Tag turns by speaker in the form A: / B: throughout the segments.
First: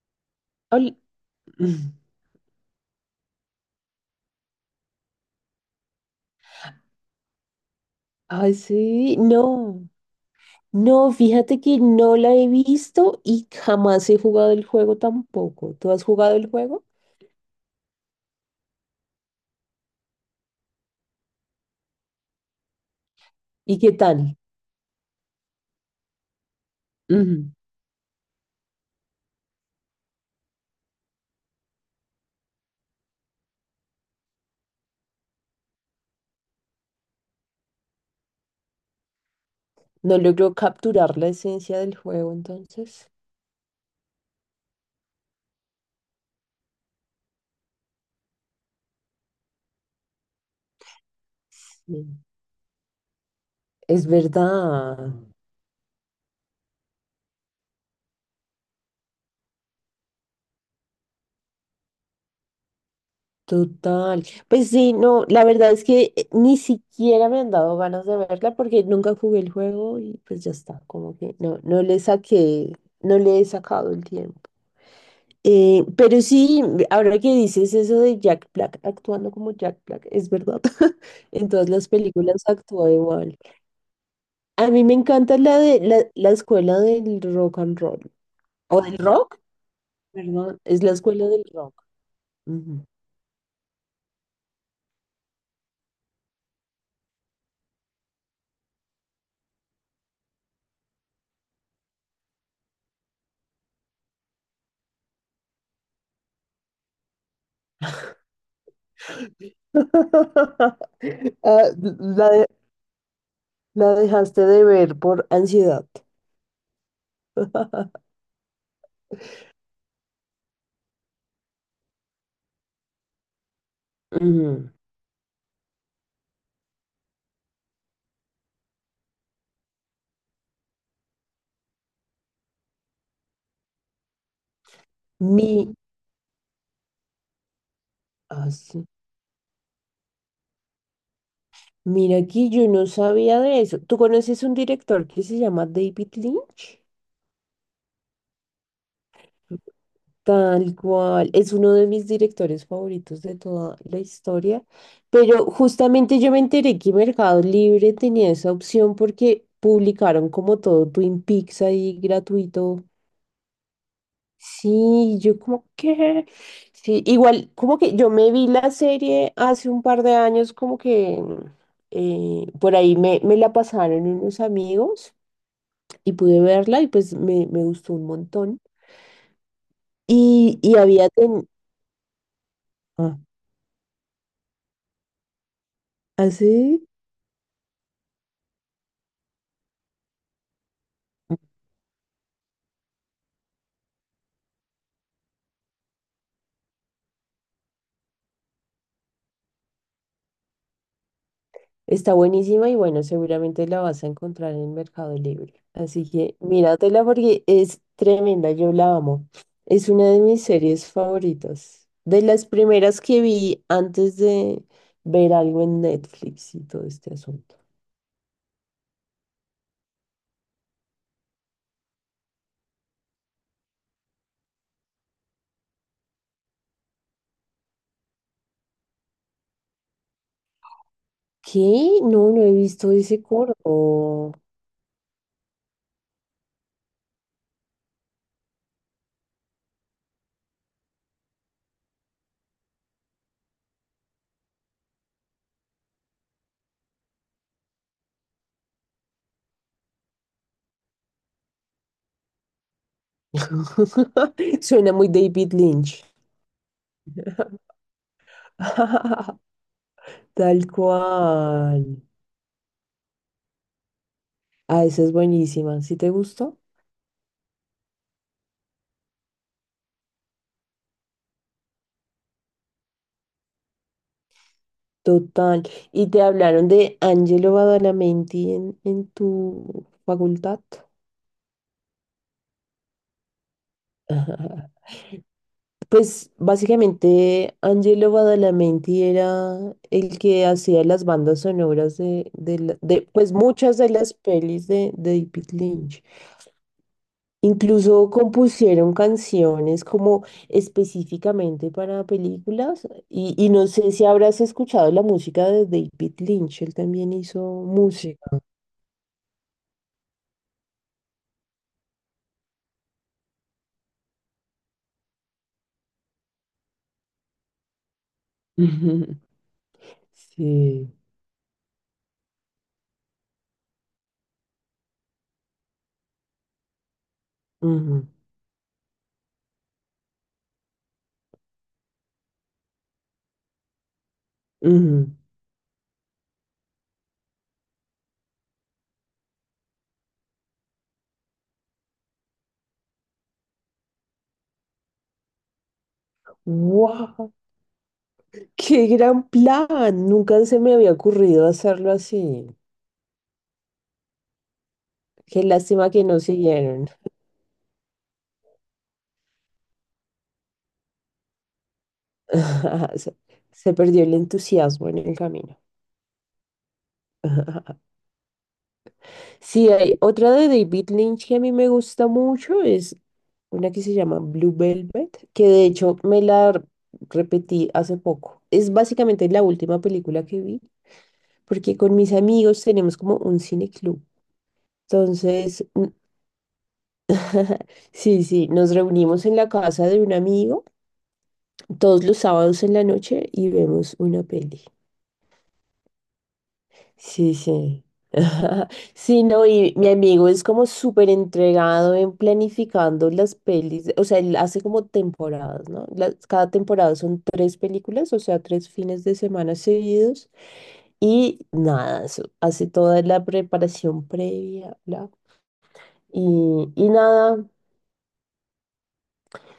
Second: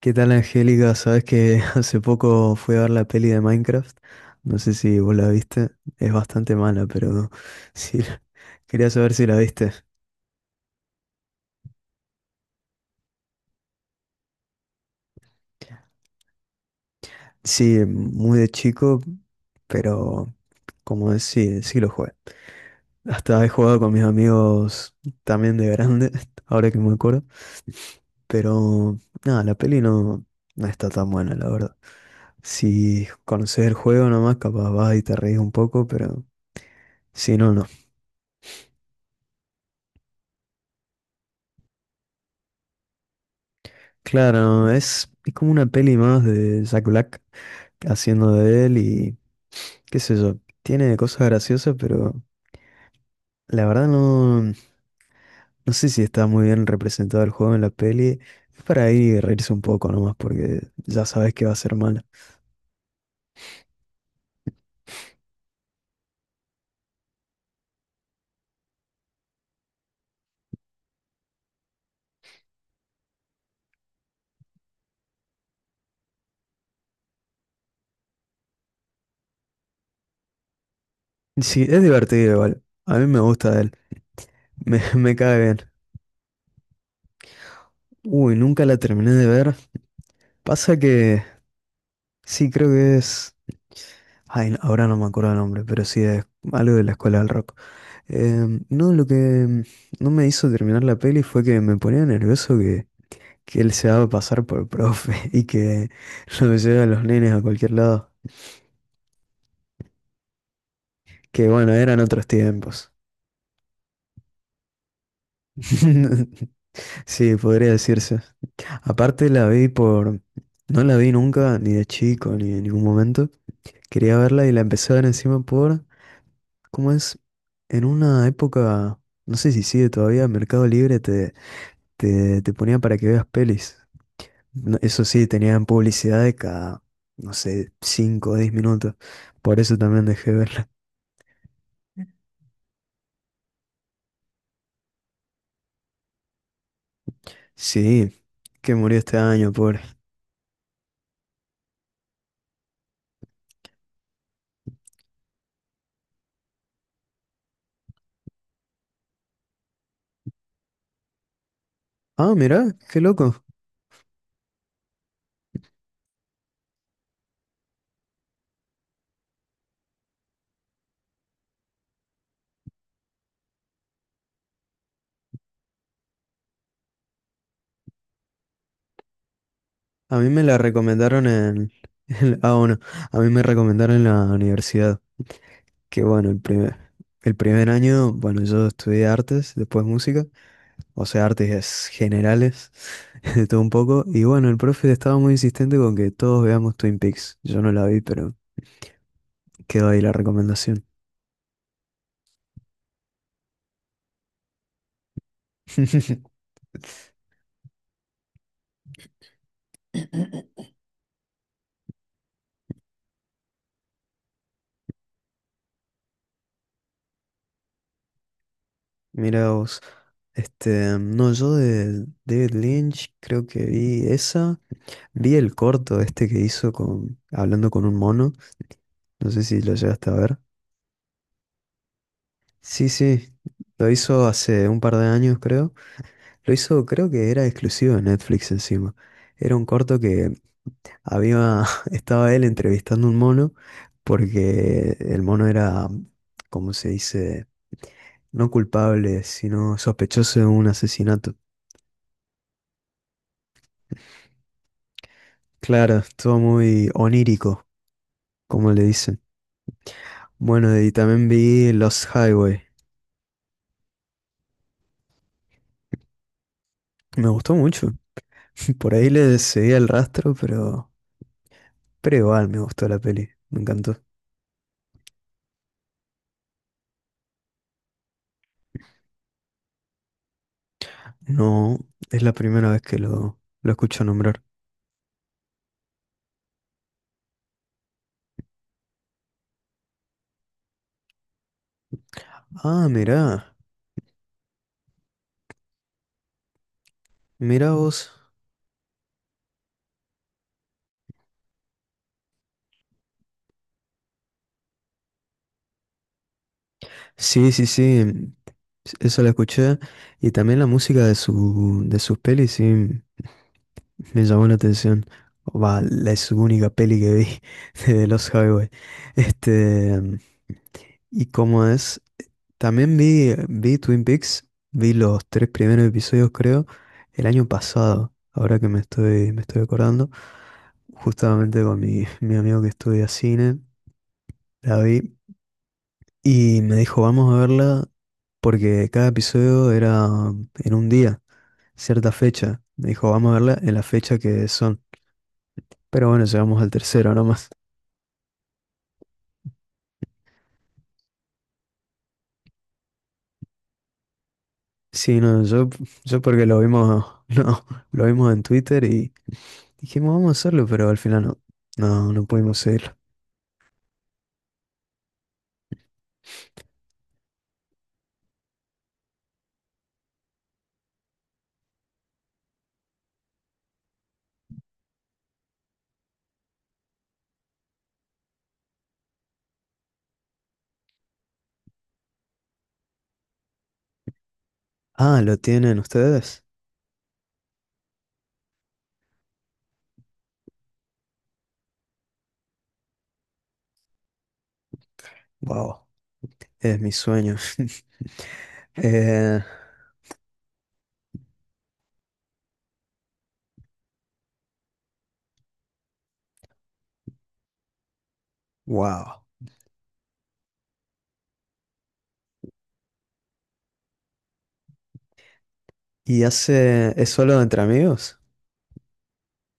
A: ¿Qué tal, Angélica?
B: Ol-
A: Sabes que hace poco fui a ver la peli de Minecraft. No sé si vos la viste. Es bastante mala, pero sí.
B: Ay,
A: Quería saber
B: sí,
A: si la viste.
B: no, no, fíjate que no la he visto y jamás he jugado el juego tampoco. ¿Tú has jugado el juego?
A: Sí, muy de chico, pero como es, sí lo jugué. Hasta he
B: ¿Y
A: jugado
B: qué
A: con mis
B: tal?
A: amigos también de grande, ahora que me acuerdo.
B: Ujú.
A: Pero nada, la peli no, no está tan buena, la verdad. Si conoces el juego nomás, capaz vas y te reís un poco, pero si no, no.
B: No logró capturar la esencia del juego, entonces.
A: Claro, es como una peli más de Jack Black haciendo de él y qué sé yo, tiene cosas graciosas,
B: Sí.
A: pero la verdad
B: Es
A: no, no
B: verdad,
A: sé si está muy bien representado el juego en la peli. Es para ir reírse un poco nomás porque ya sabes que va a ser mala.
B: total. Pues sí, no, la verdad es que ni siquiera me han dado ganas de verla porque nunca jugué el juego y pues ya está, como que no, no le saqué, no le he sacado el tiempo. Pero sí, ahora que dices eso de Jack Black actuando como Jack Black, es verdad. En
A: Sí,
B: todas
A: es
B: las
A: divertido
B: películas
A: igual.
B: actúa
A: A mí me
B: igual.
A: gusta él,
B: A mí me
A: me
B: encanta
A: cae bien.
B: la de la escuela del rock and roll.
A: Uy, nunca la
B: O del
A: terminé de
B: rock,
A: ver.
B: perdón,
A: Pasa
B: es la
A: que
B: escuela del rock.
A: sí, creo
B: Ujú.
A: que es... Ay, ahora no me acuerdo el nombre, pero sí es algo de la escuela del rock. No, lo que no me hizo terminar la peli fue que me ponía nervioso que él se daba pasar por profe y que lo lleva a los nenes a cualquier lado. Que
B: Ah,
A: bueno, eran otros
B: la, de-
A: tiempos.
B: la dejaste de ver por ansiedad.
A: Sí, podría decirse. Aparte la vi por... No la vi nunca, ni de chico, ni en ningún momento. Quería verla y la
B: Ujú.
A: empecé a ver encima por... ¿Cómo es? En una época, no sé si sigue todavía, Mercado Libre te ponía para que veas pelis. No, eso sí, tenían
B: Mi,
A: publicidad de cada, no sé, cinco o
B: ah,
A: diez
B: sí.
A: minutos. Por eso también dejé de verla.
B: Mira aquí, yo no sabía de eso. ¿Tú conoces un director que se llama David Lynch?
A: Sí, que murió este año, pobre.
B: Tal cual, es uno de mis directores favoritos de toda la historia, pero justamente yo me enteré que Mercado Libre tenía esa opción porque publicaron como todo Twin Peaks ahí
A: Ah, mirá,
B: gratuito.
A: qué loco.
B: Sí, sí, igual como que yo me vi la serie hace un par de años como que por ahí me la pasaron unos amigos y pude verla y pues me gustó un montón.
A: A mí me la
B: Y, y había...
A: recomendaron
B: ten-
A: en... ah, bueno, a
B: Ah,
A: mí me recomendaron en la universidad. Que bueno,
B: ¿así?
A: el primer año, bueno, yo estudié artes, después música. O sea, artes generales, de todo un poco. Y bueno, el profe estaba muy insistente con que todos veamos Twin Peaks. Yo no la vi, pero quedó ahí la recomendación.
B: Está buenísima y bueno, seguramente la vas a encontrar en Mercado Libre. Así que míratela porque es tremenda, yo la amo. Es una de mis series favoritas. De las primeras que vi antes de ver algo en Netflix y todo este asunto.
A: Mira vos, este, no, yo de David Lynch creo que vi esa, vi el corto este que hizo con, hablando con un mono, no sé si lo llegaste a ver.
B: ¿Qué? No, no he
A: Sí,
B: visto ese
A: sí, lo hizo
B: corto.
A: hace un par de años creo, lo hizo, creo que era exclusivo de Netflix encima. Era un corto que había, estaba él entrevistando a un mono, porque el mono era, como se dice, no culpable, sino sospechoso de un asesinato.
B: Suena muy David
A: Claro,
B: Lynch.
A: estuvo muy onírico, como le dicen.
B: Tal
A: Bueno, y también vi
B: cual.
A: Los Highway.
B: Ah, esa es buenísima. ¿Sí te gustó?
A: Me gustó mucho. Por ahí le seguí el rastro, pero igual me gustó la peli. Me encantó.
B: Total. ¿Y te hablaron de Angelo Badalamenti en tu facultad?
A: No, es la primera vez que lo escucho nombrar.
B: Ajá. Pues básicamente Angelo Badalamenti era el que hacía las bandas sonoras de, de, la-
A: Ah,
B: de, pues
A: mirá,
B: muchas de las pelis de David Lynch.
A: mirá
B: Incluso
A: vos.
B: compusieron canciones como específicamente para películas y no sé si habrás escuchado la música de David Lynch, él también hizo
A: Sí, sí,
B: música.
A: sí. Eso la escuché. Y también la música de de sus pelis, sí. Me llamó la atención. Va, es su única peli que vi de los Highway. Este,
B: Sí.
A: y como es, también vi Twin Peaks, vi los tres primeros episodios, creo, el año
B: Ujú,
A: pasado, ahora que me estoy acordando, justamente con mi amigo que estudia cine, la vi,
B: ujú.
A: y me dijo, vamos a verla, porque cada episodio era en un día, cierta fecha. Me dijo, vamos a verla en la fecha que son. Pero bueno, llegamos al tercero
B: ¡Guau!
A: nomás.
B: ¡Qué gran plan! Nunca se me había ocurrido hacerlo así.
A: Sí, no,
B: Qué lástima que no
A: yo porque lo
B: siguieron.
A: vimos, no, lo vimos en Twitter y dijimos vamos a hacerlo, pero al final no, no pudimos seguirlo.
B: Se, Se perdió el entusiasmo en el camino. Sí, hay otra de David Lynch que a mí me gusta mucho, es una que se llama Blue Velvet, que de hecho me la repetí hace poco. Es básicamente la última película que vi, porque con mis amigos tenemos como un cineclub.
A: Ah, ¿lo
B: Entonces,
A: tienen ustedes?
B: sí, sí, nos reunimos en la casa de un amigo todos los sábados en la noche y vemos una peli.
A: Wow, es mi
B: Sí,
A: sueño.
B: sí. Sí,
A: Eh,
B: no, y mi amigo es como súper entregado en planificando las pelis, o sea, él hace como temporadas, ¿no? Las- cada temporada son tres películas, o sea, tres fines de
A: wow.
B: semana seguidos. Y nada, eso, hace toda la preparación previa, bla.
A: ¿Y
B: Y, y
A: hace, es
B: nada,
A: solo entre amigos?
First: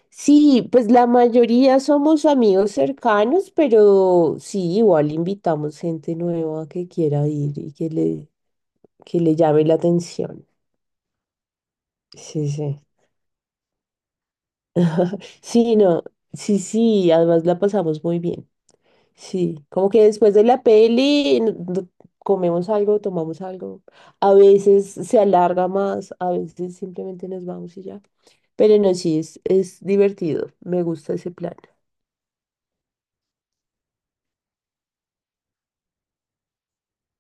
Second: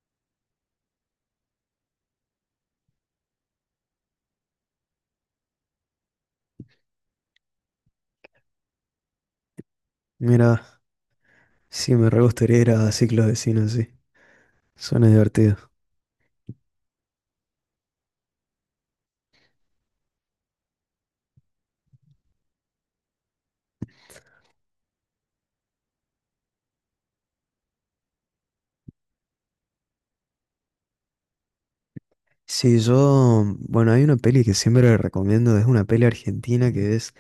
B: sí, pues la mayoría somos amigos cercanos, pero sí, igual invitamos gente nueva que quiera ir y que le llame la atención.
A: Mira, sí, me re
B: Sí,
A: gustaría ir
B: sí.
A: a ciclos de cine sí. Suena divertido.
B: Sí, no, sí, sí, además la pasamos muy bien. Sí, como que después de la peli comemos algo, tomamos algo. A veces se alarga más, a veces simplemente nos vamos y ya. Pero no, sí, es divertido. Me gusta ese plan.
A: Sí, yo, bueno, hay una peli que siempre recomiendo, es una peli argentina que es...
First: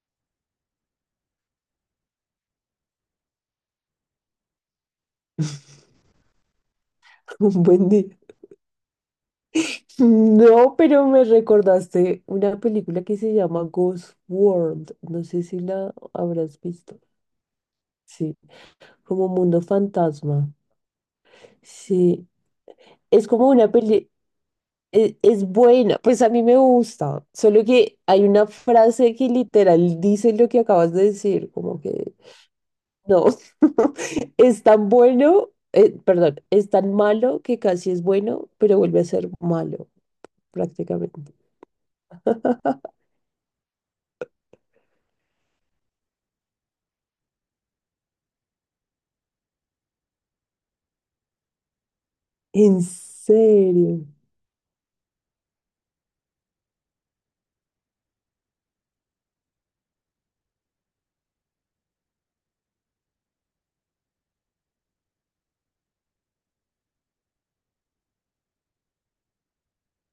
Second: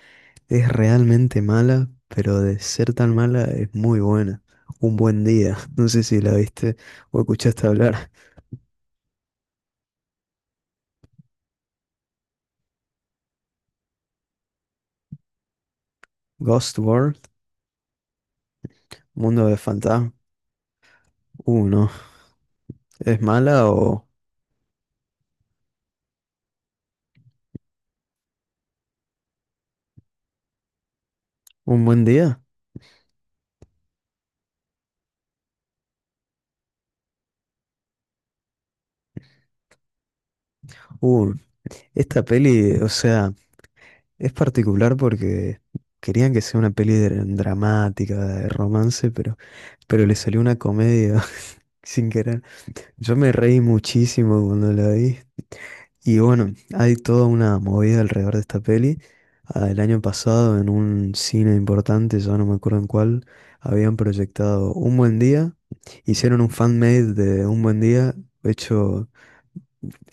A: Es realmente mala, pero de ser tan mala es muy buena. Un buen día. No sé si la viste o
B: Un
A: escuchaste
B: buen día.
A: hablar.
B: Mm, no, pero me recordaste una película que se llama Ghost World. No sé si la habrás
A: Ghost
B: visto.
A: World,
B: Sí, como
A: Mundo de
B: Mundo
A: Fantasma.
B: Fantasma.
A: No.
B: Sí,
A: ¿Es
B: es como
A: mala
B: una
A: o
B: peli, es, buena, pues a mí me gusta. Solo que hay una frase que literal dice lo que acabas de decir, como
A: un buen
B: que
A: día?
B: no, es tan bueno, perdón, es tan malo que casi es bueno, pero vuelve a ser malo
A: Uh,
B: prácticamente.
A: esta peli, o sea, es particular porque querían que sea una peli dramática, de romance, pero le salió una comedia sin querer.
B: En
A: Yo me reí
B: serio.
A: muchísimo cuando la vi. Y bueno, hay toda una movida alrededor de esta peli. Ah, el año pasado, en un cine importante, ya no me acuerdo en cuál, habían proyectado Un Buen Día, hicieron un fan-made de Un Buen Día, hecho,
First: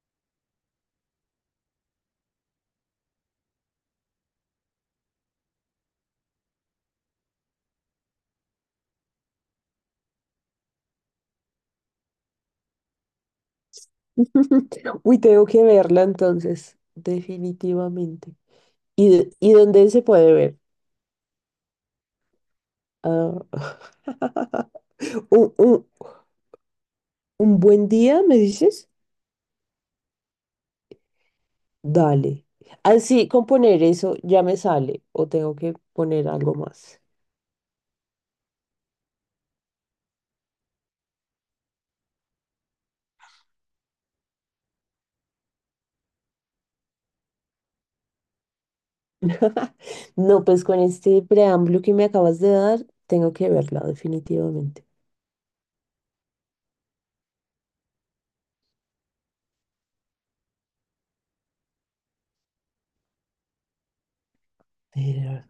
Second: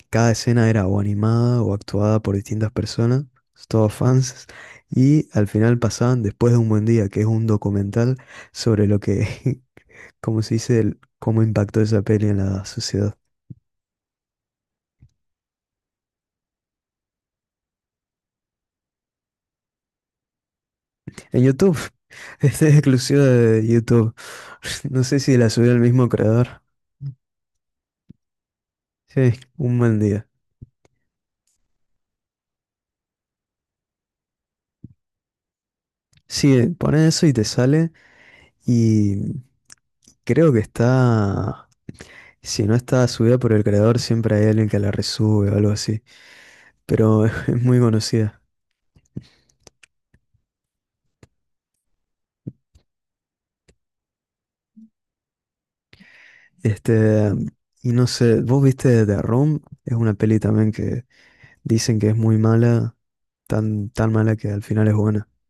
A: cada escena era o animada o actuada por distintas personas, todos fans, y al final pasaban Después de Un Buen Día, que es un documental sobre lo que, como se dice, cómo impactó esa peli en la sociedad.
B: Uy, tengo que verla entonces, definitivamente. ¿Y, y dónde se puede ver?
A: En YouTube. Este es exclusivo
B: Ah,
A: de YouTube. No sé si la
B: un,
A: subió el
B: un-
A: mismo creador.
B: un buen día, me dices?
A: Sí, un buen día.
B: Dale. Así, con poner eso ya me sale, o tengo que poner algo
A: Sí,
B: más.
A: pone eso y te sale. Y creo que está. Si no está subida por el creador, siempre hay alguien que la resube o algo así. Pero es muy conocida.
B: No, pues con este preámbulo que me acabas de dar, tengo que verla, definitivamente.
A: Este. Y no sé, ¿vos viste The Room? Es una peli también que dicen que es muy mala. Tan, tan mala que al final es buena.
B: Pero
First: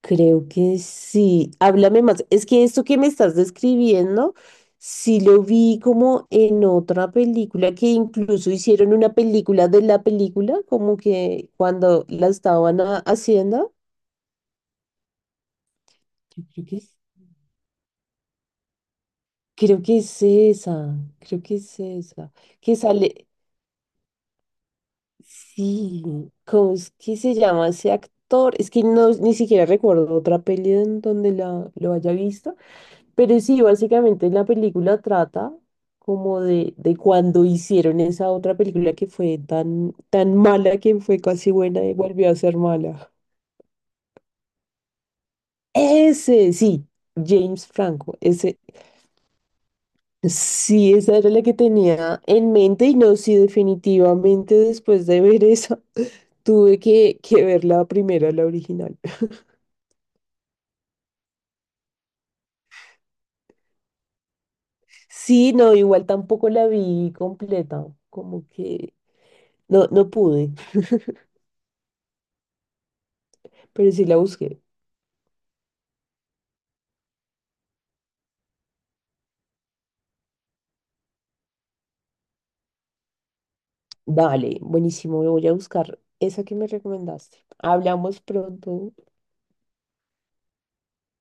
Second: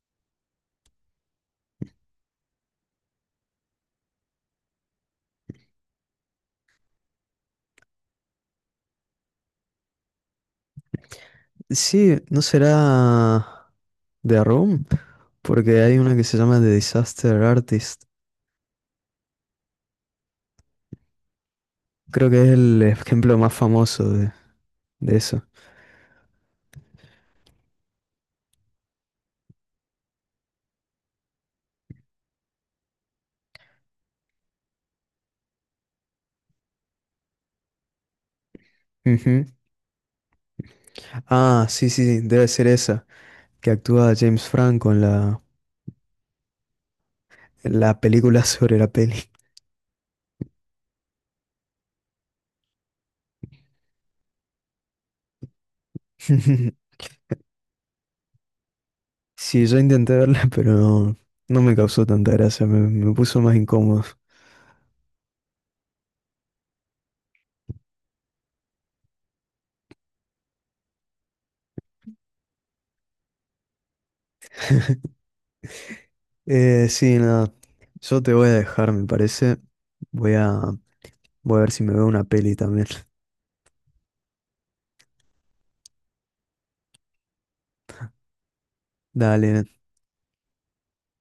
B: creo que sí. Háblame más. Es que esto que me estás describiendo, sí lo vi como en otra película, que incluso hicieron una película de la película, como que cuando
A: Sí,
B: la
A: ¿no
B: estaban
A: será
B: haciendo.
A: The Room? Porque hay una que se
B: Yo
A: llama The Disaster Artist.
B: creo que es esa, creo que es
A: Creo
B: esa.
A: que es
B: Que
A: el
B: sale,
A: ejemplo más famoso de eso.
B: sí, ¿cómo es que se llama ese actor? Es que no, ni siquiera recuerdo otra peli en donde lo haya visto. Pero sí, básicamente la película trata como de cuando hicieron esa otra película que fue
A: Ujú.
B: tan, tan mala que fue casi
A: Ah,
B: buena
A: sí,
B: y
A: sí, sí,
B: volvió a
A: debe
B: ser
A: ser esa,
B: mala.
A: que actúa James Franco
B: Ese, sí, James
A: en la
B: Franco,
A: película
B: ese,
A: sobre la peli.
B: sí, esa era la que tenía en mente y no, sí, definitivamente después de ver esa, tuve que ver la primera, la original.
A: Sí, yo intenté verla, pero no, no me causó tanta gracia, me puso más incómodo.
B: Sí, no, igual tampoco la vi completa, como que no, no pude, pero sí la busqué.
A: Sí, nada, yo te voy a dejar, me parece. Voy a, voy a ver si me veo una peli también.
B: Vale, buenísimo, voy a buscar esa que me recomendaste. Hablamos pronto.
A: Dale,